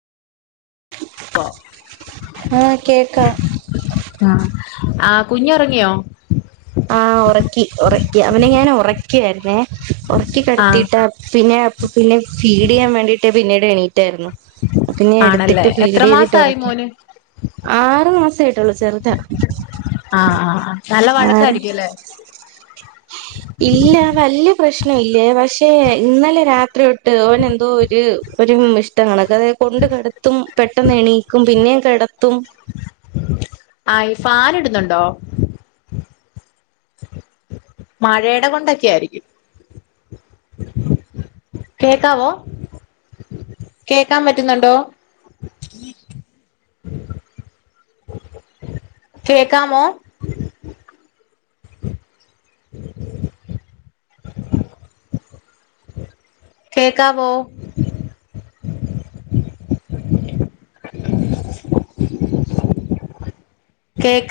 ആ ആഹ് കേക്കാം [inaudible] ആ ആ കുഞ്റങ്ങിയോ ആ ഉറക്കി ഉറക്കി അവനെ ഞാൻ ഉറക്കിയായിരുന്നെ ഉറക്കി ആഹ് കിടത്തീട്ടാ പിന്നെ പിന്നെ ഫീഡ് ചെയ്യാൻ വേണ്ടീട്ട് പിന്നീട് എണീ റ്റായിരുന്നു പിന്നെ ആണല്ലേ എടുത്തിട്ട് ഫീഡ് എത്ര ചെയ്തിട്ട് മാസായി ഒറക്കി മോന് ആറു മാസായിട്ടൊള്ളു ചെറുത ആറ് ഇല്ലേ ഇല്ല വല്യ പ്രശ്ന ഇല്ലേ പക്ഷെ ഇന്നലെ രാത്രി തൊ ട്ട് ഓന് എന്തോ ഒരു ഒരു മിഷ്ടം കാ അതെ കൊണ്ട് കെടത്തും പെട്ടെന്ന് എണീക്കും പിന്നെയും കെടത്തും ആ ഇ ഫാൻ ഇടുന്നുണ്ടോ മഴയുടെ കൊണ്ടൊക്കെയായിരിക്കും കേക്കാവോ കേക്കാൻ പറ്റുന്നുണ്ടോ കേക്കാമോ [inaudible] കെക്കാവോ [inaudible] കേക്ക്